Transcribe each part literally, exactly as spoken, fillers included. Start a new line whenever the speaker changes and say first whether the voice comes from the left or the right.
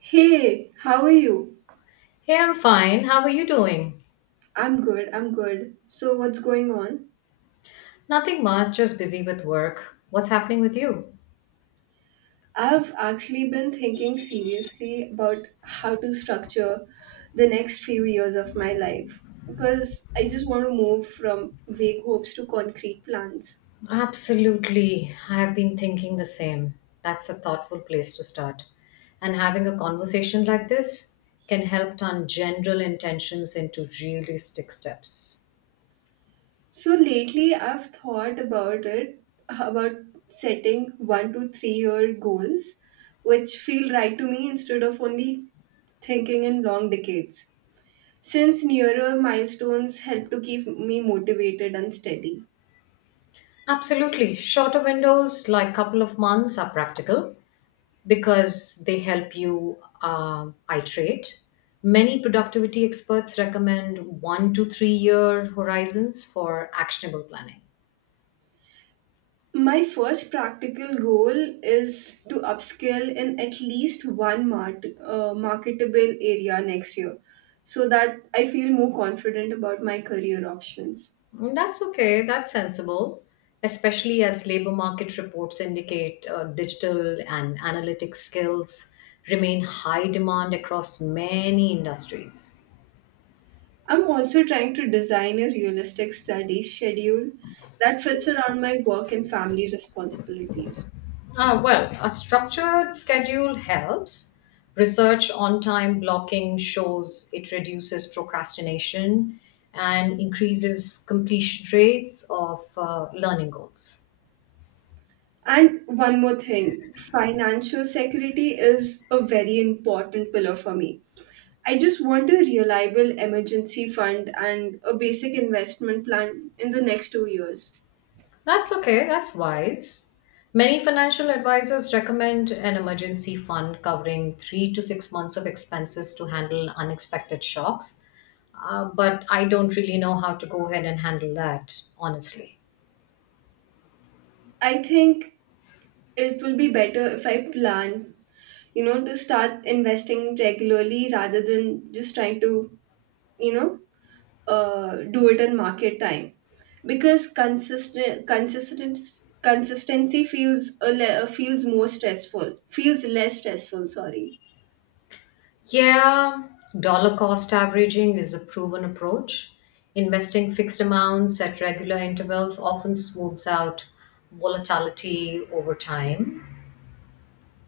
right: Hey, how are you?
left: Hey, I'm fine. How are you doing?
right: I'm good, I'm good. So, what's going on?
left: Nothing much, just busy with work. What's happening with you?
right: I've actually been thinking seriously about how to structure the next few years of my life because I just want to move from vague hopes to concrete plans.
left: Absolutely. I have been thinking the same. That's a thoughtful place to start. And having a conversation like this can help turn general intentions into realistic steps.
right: So, lately I've thought about it, about setting one to three year goals which feel right to me instead of only thinking in long decades, since nearer milestones help to keep me motivated and steady.
left: Absolutely. Shorter windows, like couple of months, are practical. Because they help you um iterate. Many productivity experts recommend one to three year horizons for actionable planning.
right: My first practical goal is to upskill in at least one mart- uh, marketable area next year, so that I feel more confident about my career options.
left: Mm, that's okay, that's sensible, especially as labor market reports indicate uh, digital and analytic skills remain high demand across many industries.
right: I'm also trying to design a realistic study schedule that fits around my work and family responsibilities.
left: Uh, well, a structured schedule helps. Research on time blocking shows it reduces procrastination and increases completion rates of uh, learning goals.
right: And one more thing: financial security is a very important pillar for me. I just want a reliable emergency fund and a basic investment plan in the next two years.
left: That's okay, that's wise. Many financial advisors recommend an emergency fund covering three to six months of expenses to handle unexpected shocks, uh, but I don't really know how to go ahead and handle that, honestly.
right: I think it will be better if I plan, you know, to start investing regularly, rather than just trying to, you know, uh, do it in market time. Because consistent, consistent, consistency feels a le- feels more stressful, feels less stressful. Sorry.
left: Yeah, dollar cost averaging is a proven approach. Investing fixed amounts at regular intervals often smooths out volatility over time.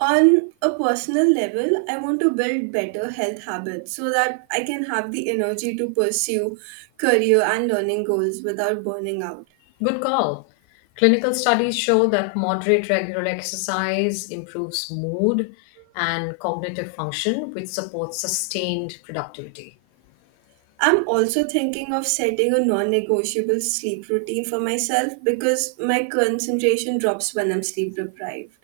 right: On a personal level, I want to build better health habits so that I can have the energy to pursue career and learning goals without burning out.
left: Good call. Clinical studies show that moderate regular exercise improves mood and cognitive function, which supports sustained productivity.
right: I'm also thinking of setting a non negotiable sleep routine for myself, because my concentration drops when I'm sleep deprived.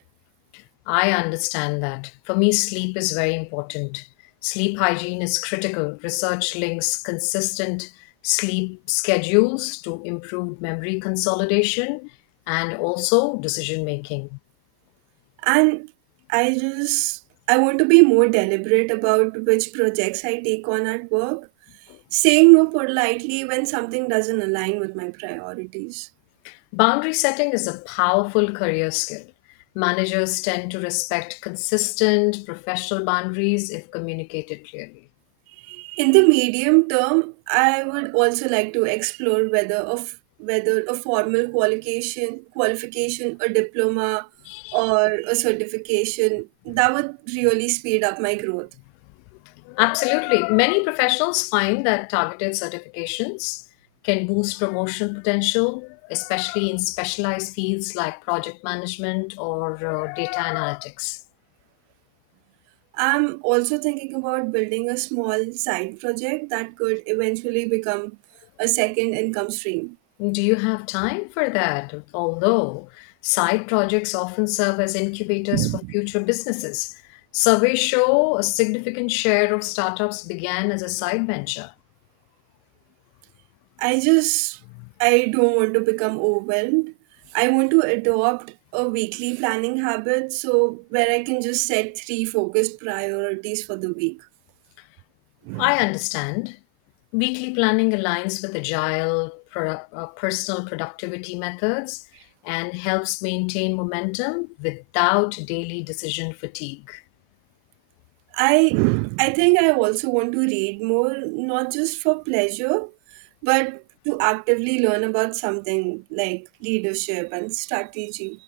left: I understand that. For me, sleep is very important. Sleep hygiene is critical. Research links consistent sleep schedules to improved memory consolidation and also decision making.
right: And I just I want to be more deliberate about which projects I take on at work, saying no politely when something doesn't align with my priorities.
left: Boundary setting is a powerful career skill. Managers tend to respect consistent professional boundaries if communicated clearly.
right: In the medium term, I would also like to explore whether of whether a formal qualification, qualification, a diploma, or a certification that would really speed up my growth.
left: Absolutely. Many professionals find that targeted certifications can boost promotion potential, especially in specialized fields like project management or uh, data analytics.
right: I'm also thinking about building a small side project that could eventually become a second income stream.
left: Do you have time for that? Although side projects often serve as incubators for future businesses, surveys show a significant share of startups began as a side venture.
right: I just I don't want to become overwhelmed. I want to adopt a weekly planning habit, so where I can just set three focused priorities for the week.
left: I understand. Weekly planning aligns with agile pro- uh, personal productivity methods and helps maintain momentum without daily decision fatigue.
right: I I think I also want to read more, not just for pleasure but to actively learn about something like leadership and strategy.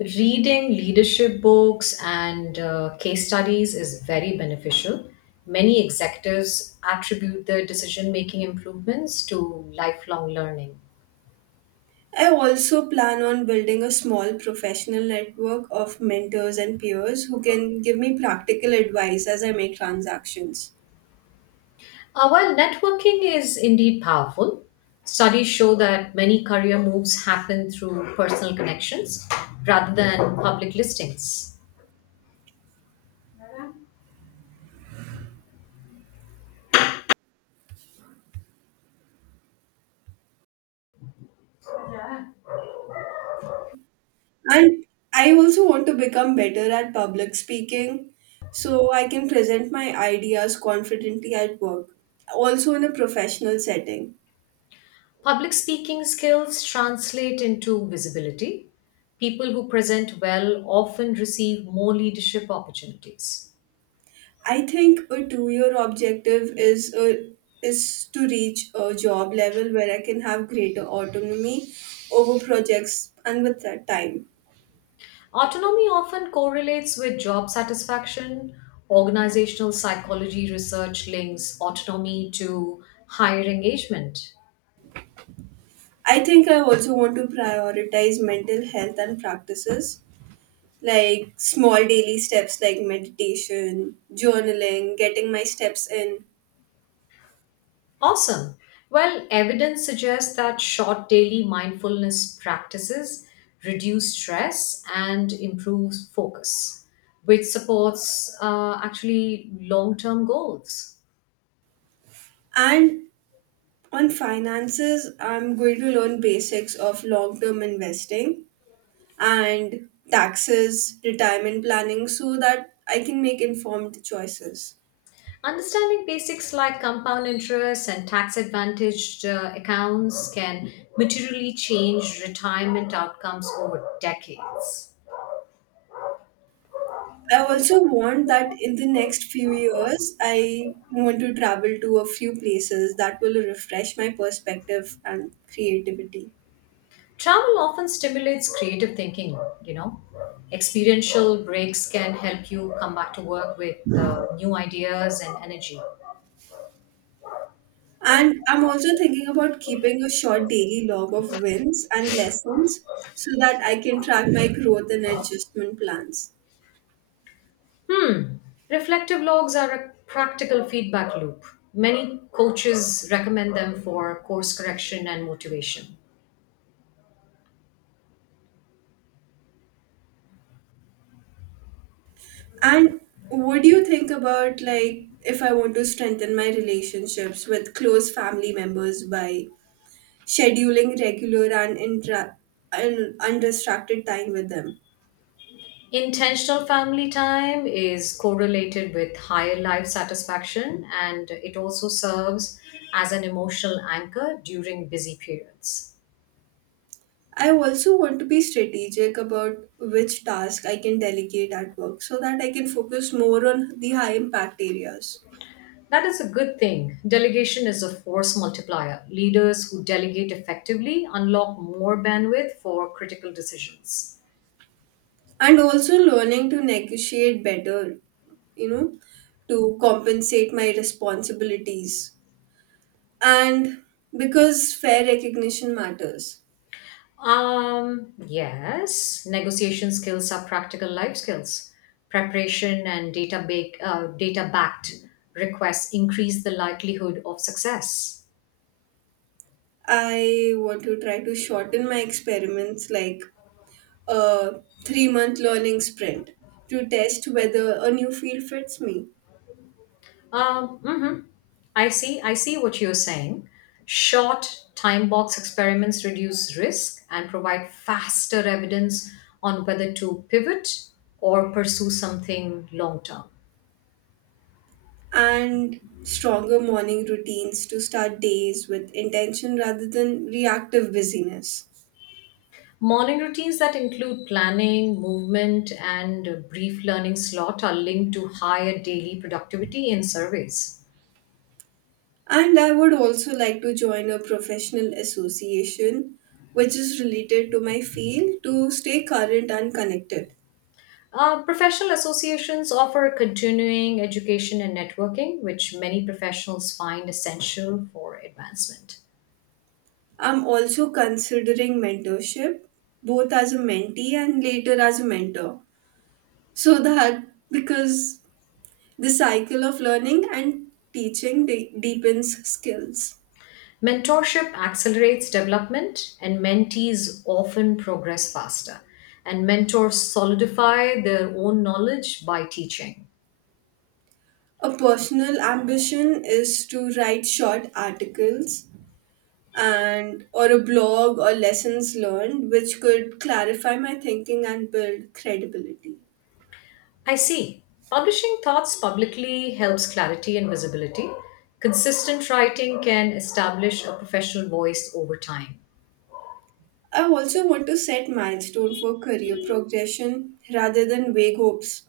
left: Reading leadership books and uh, case studies is very beneficial. Many executives attribute their decision making improvements to lifelong learning.
right: I also plan on building a small professional network of mentors and peers who can give me practical advice as I make transactions.
left: Uh, while networking is indeed powerful, studies show that many career moves happen through personal connections rather than public listings.
right: And I also want to become better at public speaking, so I can present my ideas confidently at work, also in a professional setting.
left: Public speaking skills translate into visibility. People who present well often receive more leadership opportunities.
right: I think a two-year objective is a, is to reach a job level where I can have greater autonomy over projects and with that time.
left: Autonomy often correlates with job satisfaction. Organizational psychology research links autonomy to higher engagement.
right: I think I also want to prioritize mental health and practices, like small daily steps like meditation, journaling, getting my steps in.
left: Awesome. Well, evidence suggests that short daily mindfulness practices reduce stress and improves focus, which supports uh, actually long term goals.
right: And on finances, I'm going to learn basics of long term investing and taxes, retirement planning, so that I can make informed choices.
left: Understanding basics like compound interest and tax advantaged uh, accounts can materially change retirement outcomes over decades.
right: I also want that in the next few years, I want to travel to a few places that will refresh my perspective and creativity.
left: Travel often stimulates creative thinking, you know. Experiential breaks can help you come back to work with uh, new ideas and energy.
right: And I'm also thinking about keeping a short daily log of wins and lessons, so that I can track my growth and adjustment plans.
left: Hmm. Reflective logs are a practical feedback loop. Many coaches recommend them for course correction and motivation.
right: And what do you think about, like, if I want to strengthen my relationships with close family members by scheduling regular and, intra- and undistracted time with them?
left: Intentional family time is correlated with higher life satisfaction, and it also serves as an emotional anchor during busy periods.
right: I also want to be strategic about which task I can delegate at work, so that I can focus more on the high impact areas.
left: That is a good thing. Delegation is a force multiplier. Leaders who delegate effectively unlock more bandwidth for critical decisions.
right: And also learning to negotiate better, you know, to compensate my responsibilities. And because fair recognition matters,
left: Um, yes, negotiation skills are practical life skills. Preparation and data, ba- uh, data backed requests increase the likelihood of success.
right: I want to try to shorten my experiments, like a three month learning sprint, to test whether a new field fits me,
left: Um, mhm. I see. I see what you're saying. Short time box experiments reduce risk and provide faster evidence on whether to pivot or pursue something long term.
right: and stronger morning routines to start days with intention rather than reactive busyness.
left: Morning routines that include planning, movement, and a brief learning slot are linked to higher daily productivity in surveys.
right: And I would also like to join a professional association which is related to my field, to stay current and connected.
left: Uh, professional associations offer continuing education and networking, which many professionals find essential for advancement.
right: I'm also considering mentorship, both as a mentee and later as a mentor. So that, because the cycle of learning and teaching de- deepens skills.
left: Mentorship accelerates development, and mentees often progress faster. And mentors solidify their own knowledge by teaching.
right: A personal ambition is to write short articles and or a blog or lessons learned, which could clarify my thinking and build credibility.
left: I see. Publishing thoughts publicly helps clarity and visibility. Consistent writing can establish a professional voice over time.
right: I also want to set milestone for career progression rather than vague hopes.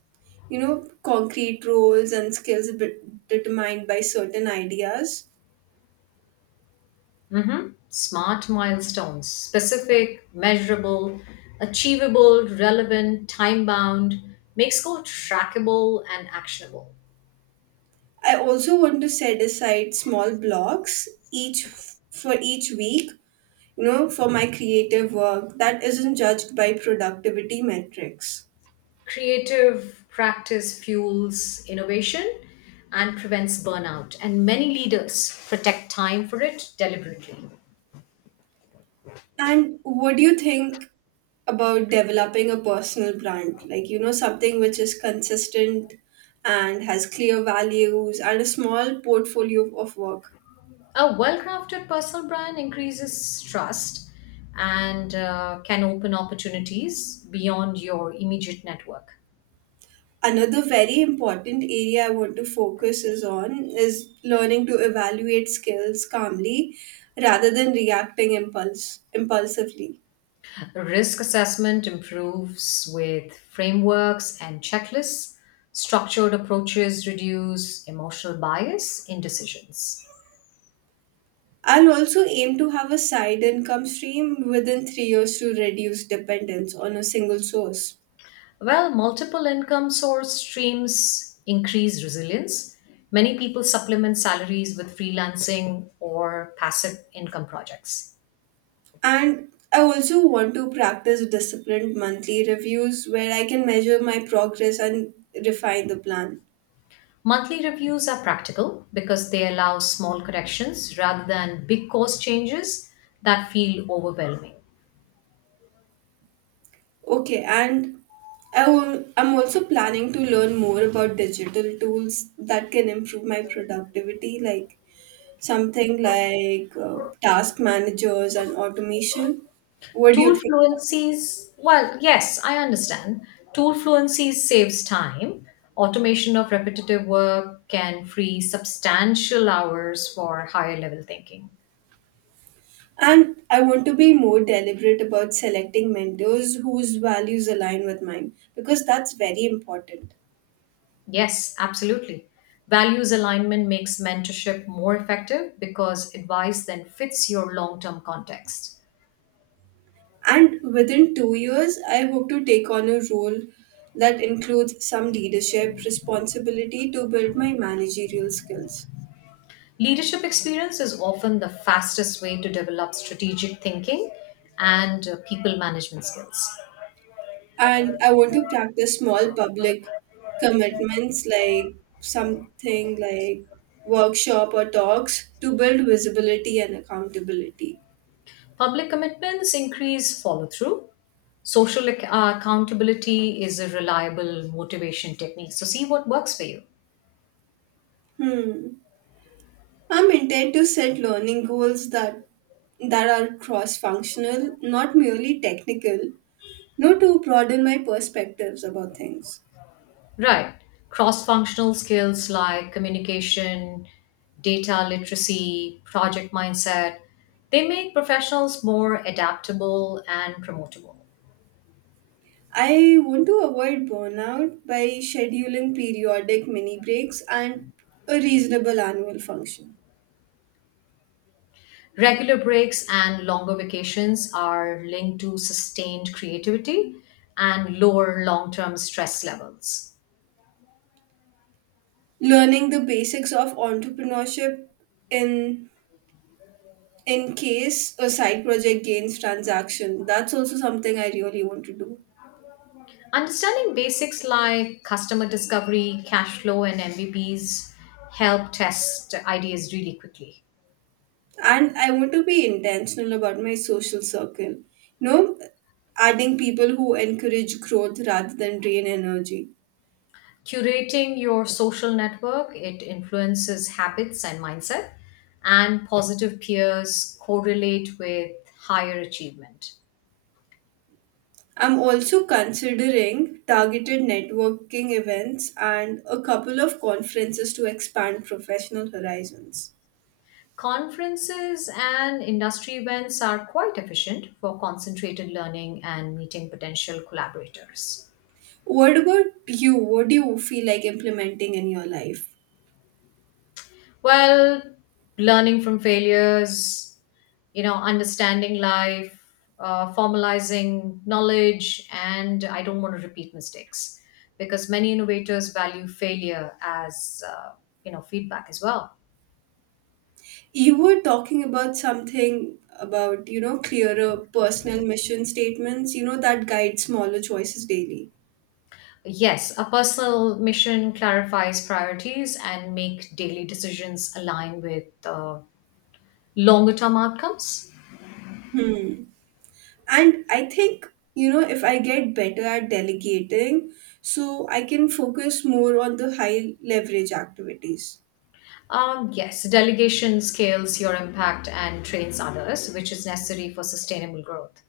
right: You know, concrete roles and skills be- determined by certain ideas.
left: Hmm. Smart milestones, specific, measurable, achievable, relevant, time bound, makes goal trackable and actionable.
right: I also want to set aside small blocks each for each week, you know, for my creative work that isn't judged by productivity metrics.
left: Creative practice fuels innovation and prevents burnout, and many leaders protect time for it deliberately.
right: And what do you think about developing a personal brand? Like, you know, something which is consistent and has clear values and a small portfolio of work.
left: A well crafted personal brand increases trust and uh, can open opportunities beyond your immediate network.
right: Another very important area I want to focus is on is learning to evaluate skills calmly, rather than reacting impulse impulsively.
left: Risk assessment improves with frameworks and checklists. Structured approaches reduce emotional bias in decisions.
right: I'll also aim to have a side income stream within three years, to reduce dependence on a single source.
left: Well, multiple income source streams increase resilience. Many people supplement salaries with freelancing or passive income projects.
right: And I also want to practice disciplined monthly reviews, where I can measure my progress and refine the plan.
left: Monthly reviews are practical because they allow small corrections rather than big cost changes that feel overwhelming.
right: Okay, and I will, I'm also planning to learn more about digital tools that can improve my productivity, like something like uh, task managers and automation. What do you
left: Tool
right: think?
left: fluencies, well, yes, I understand. Tool fluencies saves time. Automation of repetitive work can free substantial hours for higher level thinking.
right: And I want to be more deliberate about selecting mentors whose values align with mine, because that's very important.
left: Yes, absolutely. Values alignment makes mentorship more effective because advice then fits your long term context.
right: And within two years, I hope to take on a role that includes some leadership responsibility, to build my managerial skills.
left: Leadership experience is often the fastest way to develop strategic thinking and uh, people management skills.
right: And I want to practice small public commitments, like something like workshop or talks, to build visibility and accountability.
left: Public commitments increase follow through. Social ac- uh, accountability is a reliable motivation technique. So, see what works for you.
right: Hmm. I'm intent to set learning goals that that are cross-functional, not merely technical, no, to broaden my perspectives about things.
left: Right. Cross functional skills like communication, data literacy, project mindset, they make professionals more adaptable and promotable.
right: I want to avoid burnout by scheduling periodic mini breaks and a reasonable annual function.
left: Regular breaks and longer vacations are linked to sustained creativity and lower long term stress levels.
right: Learning the basics of entrepreneurship in in case a side project gains transaction. That's also something I really want to do.
left: Understanding basics like customer discovery, cash flow, and M V Ps help test ideas really quickly.
right: And I want to be intentional about my social circle. You know, adding people who encourage growth rather than drain energy.
left: Curating your social network, it influences habits and mindset, and positive peers correlate with higher achievement.
right: I'm also considering targeted networking events and a couple of conferences, to expand professional horizons.
left: Conferences and industry events are quite efficient for concentrated learning and meeting potential collaborators.
right: What about you? What do you feel like implementing in your life?
left: Well, learning from failures, you know, understanding life, uh, formalizing knowledge, and I don't want to repeat mistakes because many innovators value failure as, uh, you know, feedback as well.
right: You were talking about something about, you know, clearer personal mission statements, you know, that guide smaller choices daily.
left: Yes, a personal mission clarifies priorities and make daily decisions align with uh, longer term outcomes.
right: Hmm. And I think, you know, if I get better at delegating, so I can focus more on the high leverage activities.
left: Um, yes, delegation scales your impact and trains others, which is necessary for sustainable growth.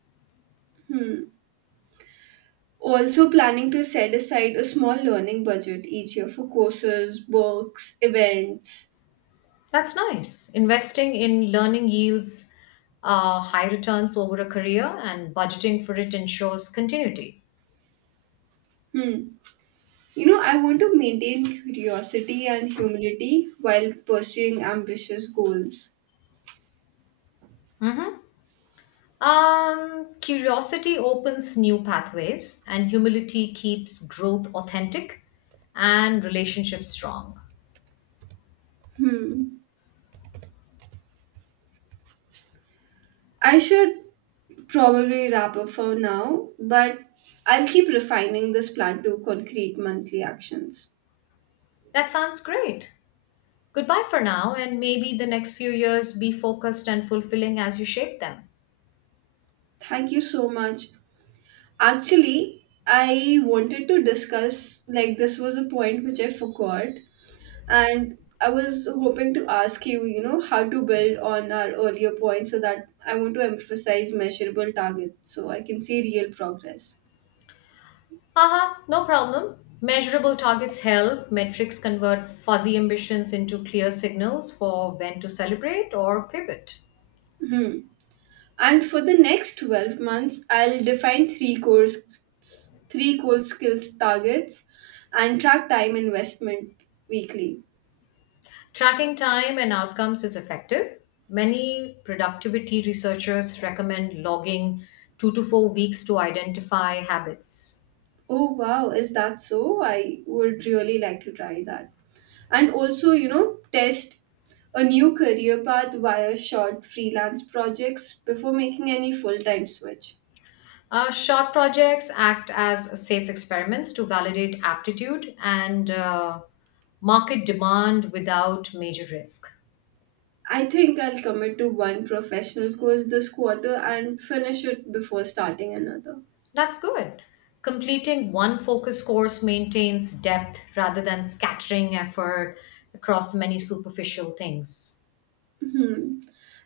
right: Hmm. Also, planning to set aside a small learning budget each year for courses, books, events.
left: That's nice. Investing in learning yields uh, high returns over a career, and budgeting for it ensures continuity.
right: Hmm. You know, I want to maintain curiosity and humility while pursuing ambitious goals.
left: Um, curiosity opens new pathways, and humility keeps growth authentic and relationships strong.
right: Hmm. I should probably wrap up for now, but I'll keep refining this plan to concrete monthly actions.
left: That sounds great. Goodbye for now, and maybe the next few years be focused and fulfilling as you shape them.
right: Thank you so much. Actually, I wanted to discuss, like, this was a point which I forgot. And I was hoping to ask you, you know, how to build on our earlier point, so that I want to emphasize measurable targets so I can see real progress.
left: Haha, no problem. Measurable targets help. Metrics convert fuzzy ambitions into clear signals for when to celebrate or pivot.
right: And for the next twelve months, I'll define three core, s- three core skills targets and track time investment weekly.
left: Tracking time and outcomes is effective. Many productivity researchers recommend logging two to four weeks to identify habits.
right: Oh wow, is that so? I would really like to try that. And also, you know, test a new career path via short freelance projects, before making any full time switch.
left: Uh, short projects act as safe experiments to validate aptitude and uh, market demand without major risk.
right: I think I'll commit to one professional course this quarter and finish it before starting another.
left: That's good. Completing one focus course maintains depth rather than scattering effort across many superficial things.
right: Hmm.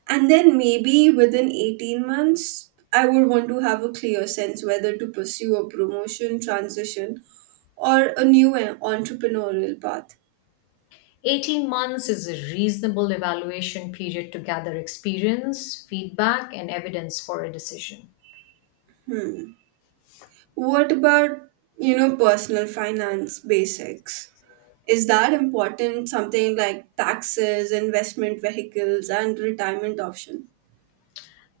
right: And then maybe within eighteen months, I would want to have a clear sense whether to pursue a promotion, transition, or a new en- entrepreneurial path.
left: eighteen months is a reasonable evaluation period to gather experience, feedback, and evidence for a decision.
right: What about, you know, personal finance basics? Is that important? Something like taxes, investment vehicles, and retirement option.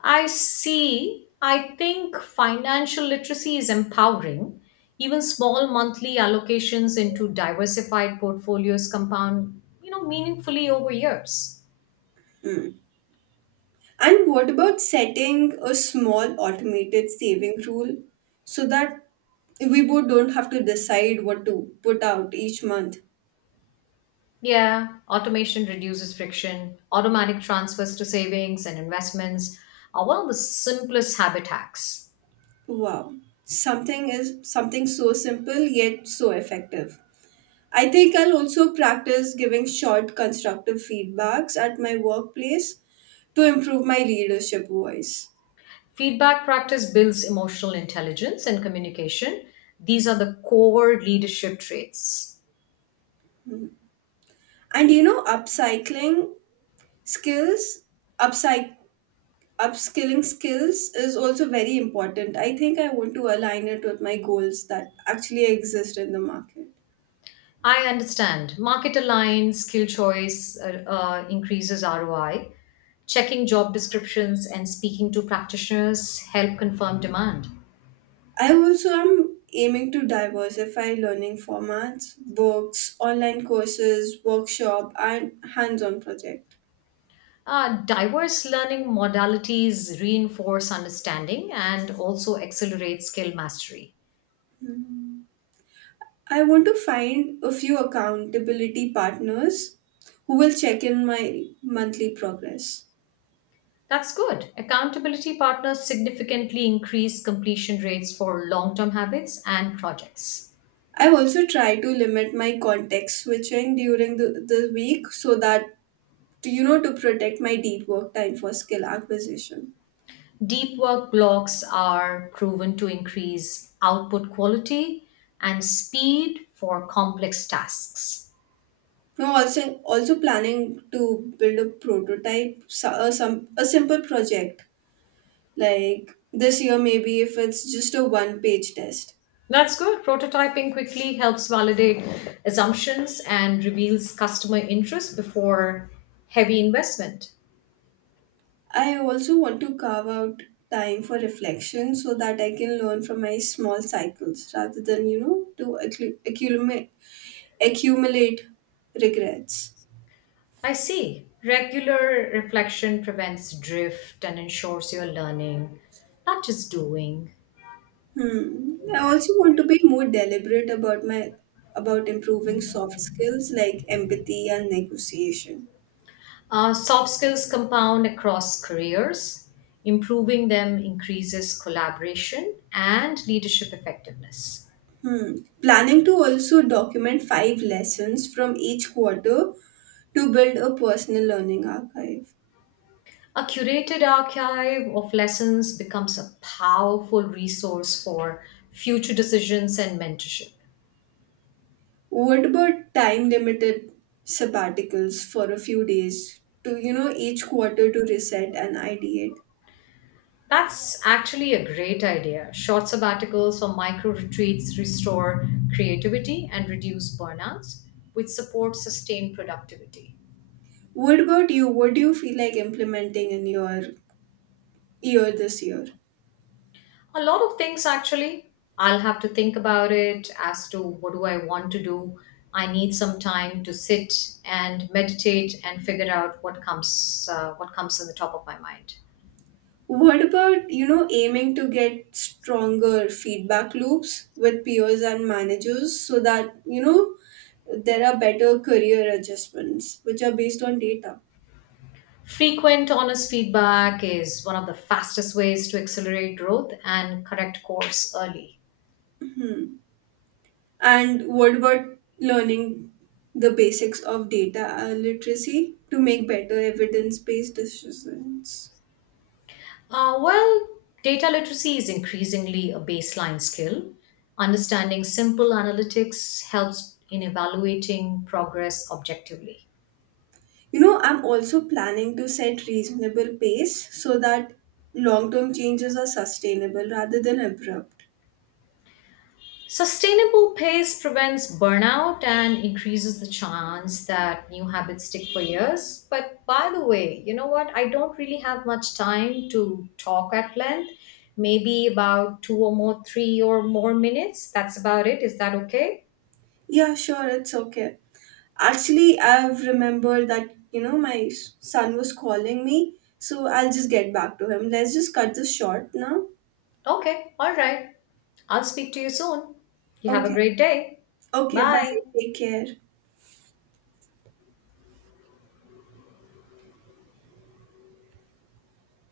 left: I see. I think financial literacy is empowering. Even small monthly allocations into diversified portfolios compound, you know, meaningfully over years.
right: And what about setting a small automated saving rule, so that we both don't have to decide what to put out each month?
left: Yeah, automation reduces friction, automatic transfers to savings and investments are one of the simplest habit hacks.
right: Wow. Something is something so simple yet so effective. I think I'll also practice giving short constructive feedbacks at my workplace, to improve my leadership voice.
left: Feedback practice builds emotional intelligence and communication. These are the core leadership traits.
right: And you know, upcycling skills, upcyc- upskilling skills is also very important. I think I want to align it with my goals that actually exist in the market.
left: I understand. Market aligned skill choice uh, uh, increases R O I. Checking job descriptions and speaking to practitioners help confirm demand.
right: I also am aiming to diversify learning formats, books, online courses, workshop, and hands on projects.
left: Uh, diverse learning modalities reinforce understanding and also accelerate skill mastery.
right: I want to find a few accountability partners who will check in my monthly progress.
left: That's good. Accountability partners significantly increase completion rates for long term habits and projects.
right: I also try to limit my context switching during the, the week, so that to, you know to protect my deep work time for skill acquisition.
left: Deep work blocks are proven to increase output quality and speed for complex tasks.
right: Now also also planning to build a prototype so- a, some a simple project like this year, maybe, if it's just a one page test.
left: That's good. Prototyping quickly helps validate assumptions and reveals customer interest before heavy investment.
right: I also want to carve out time for reflection, so that I can learn from my small cycles, rather than, you know, to accu- accumulate, accumulate regrets.
left: I see. Regular reflection prevents drift and ensures you're learning, not just doing.
right: Hmm. I also want to be more deliberate about my about improving soft skills like empathy and negotiation.
left: Uh, soft skills compound across careers. Improving them increases collaboration and leadership effectiveness.
right: Hmm. Planning to also document five lessons from each quarter to build a personal learning archive.
left: A curated archive of lessons becomes a powerful resource for future decisions and mentorship.
right: What about time limited sabbaticals for a few days to, you know, each quarter, to reset and ideate?
left: That's actually a great idea. Short sabbaticals or micro retreats restore creativity and reduce burnouts, which support sustained productivity.
right: What about you? What do you feel like implementing in your year this year?
left: A lot of things, actually. I'll have to think about it as to what do I want to do. I need some time to sit and meditate and figure out what comes uh, what comes in the top of my mind.
right: What about, you know, aiming to get stronger feedback loops with peers and managers, so that, you know, there are better career adjustments which are based on data?
left: Frequent honest feedback is one of the fastest ways to accelerate growth and correct course early.
right: Hmm. And what about learning the basics of data literacy to make better evidence based decisions.
left: Uh, well, data literacy is increasingly a baseline skill. Understanding simple analytics helps in evaluating progress objectively.
right: You know i'm also planning to set reasonable pace, so that long term changes are sustainable rather than abrupt.
left: Sustainable pace prevents burnout and increases the chance that new habits stick for years. But by the way, you know what? I don't really have much time to talk at length. Maybe about two or more, three or more minutes. That's about it. Is that okay?
right: Yeah, sure, it's okay. Actually, I've remembered that you know my s- son was calling me, so I'll just get back to him. Let's just cut this short now.
left: Okay. All right. I'll speak to you soon. You have a
right: Okay.
left: great day.
right: Okay, bye.
left: Bye.
right: Take care.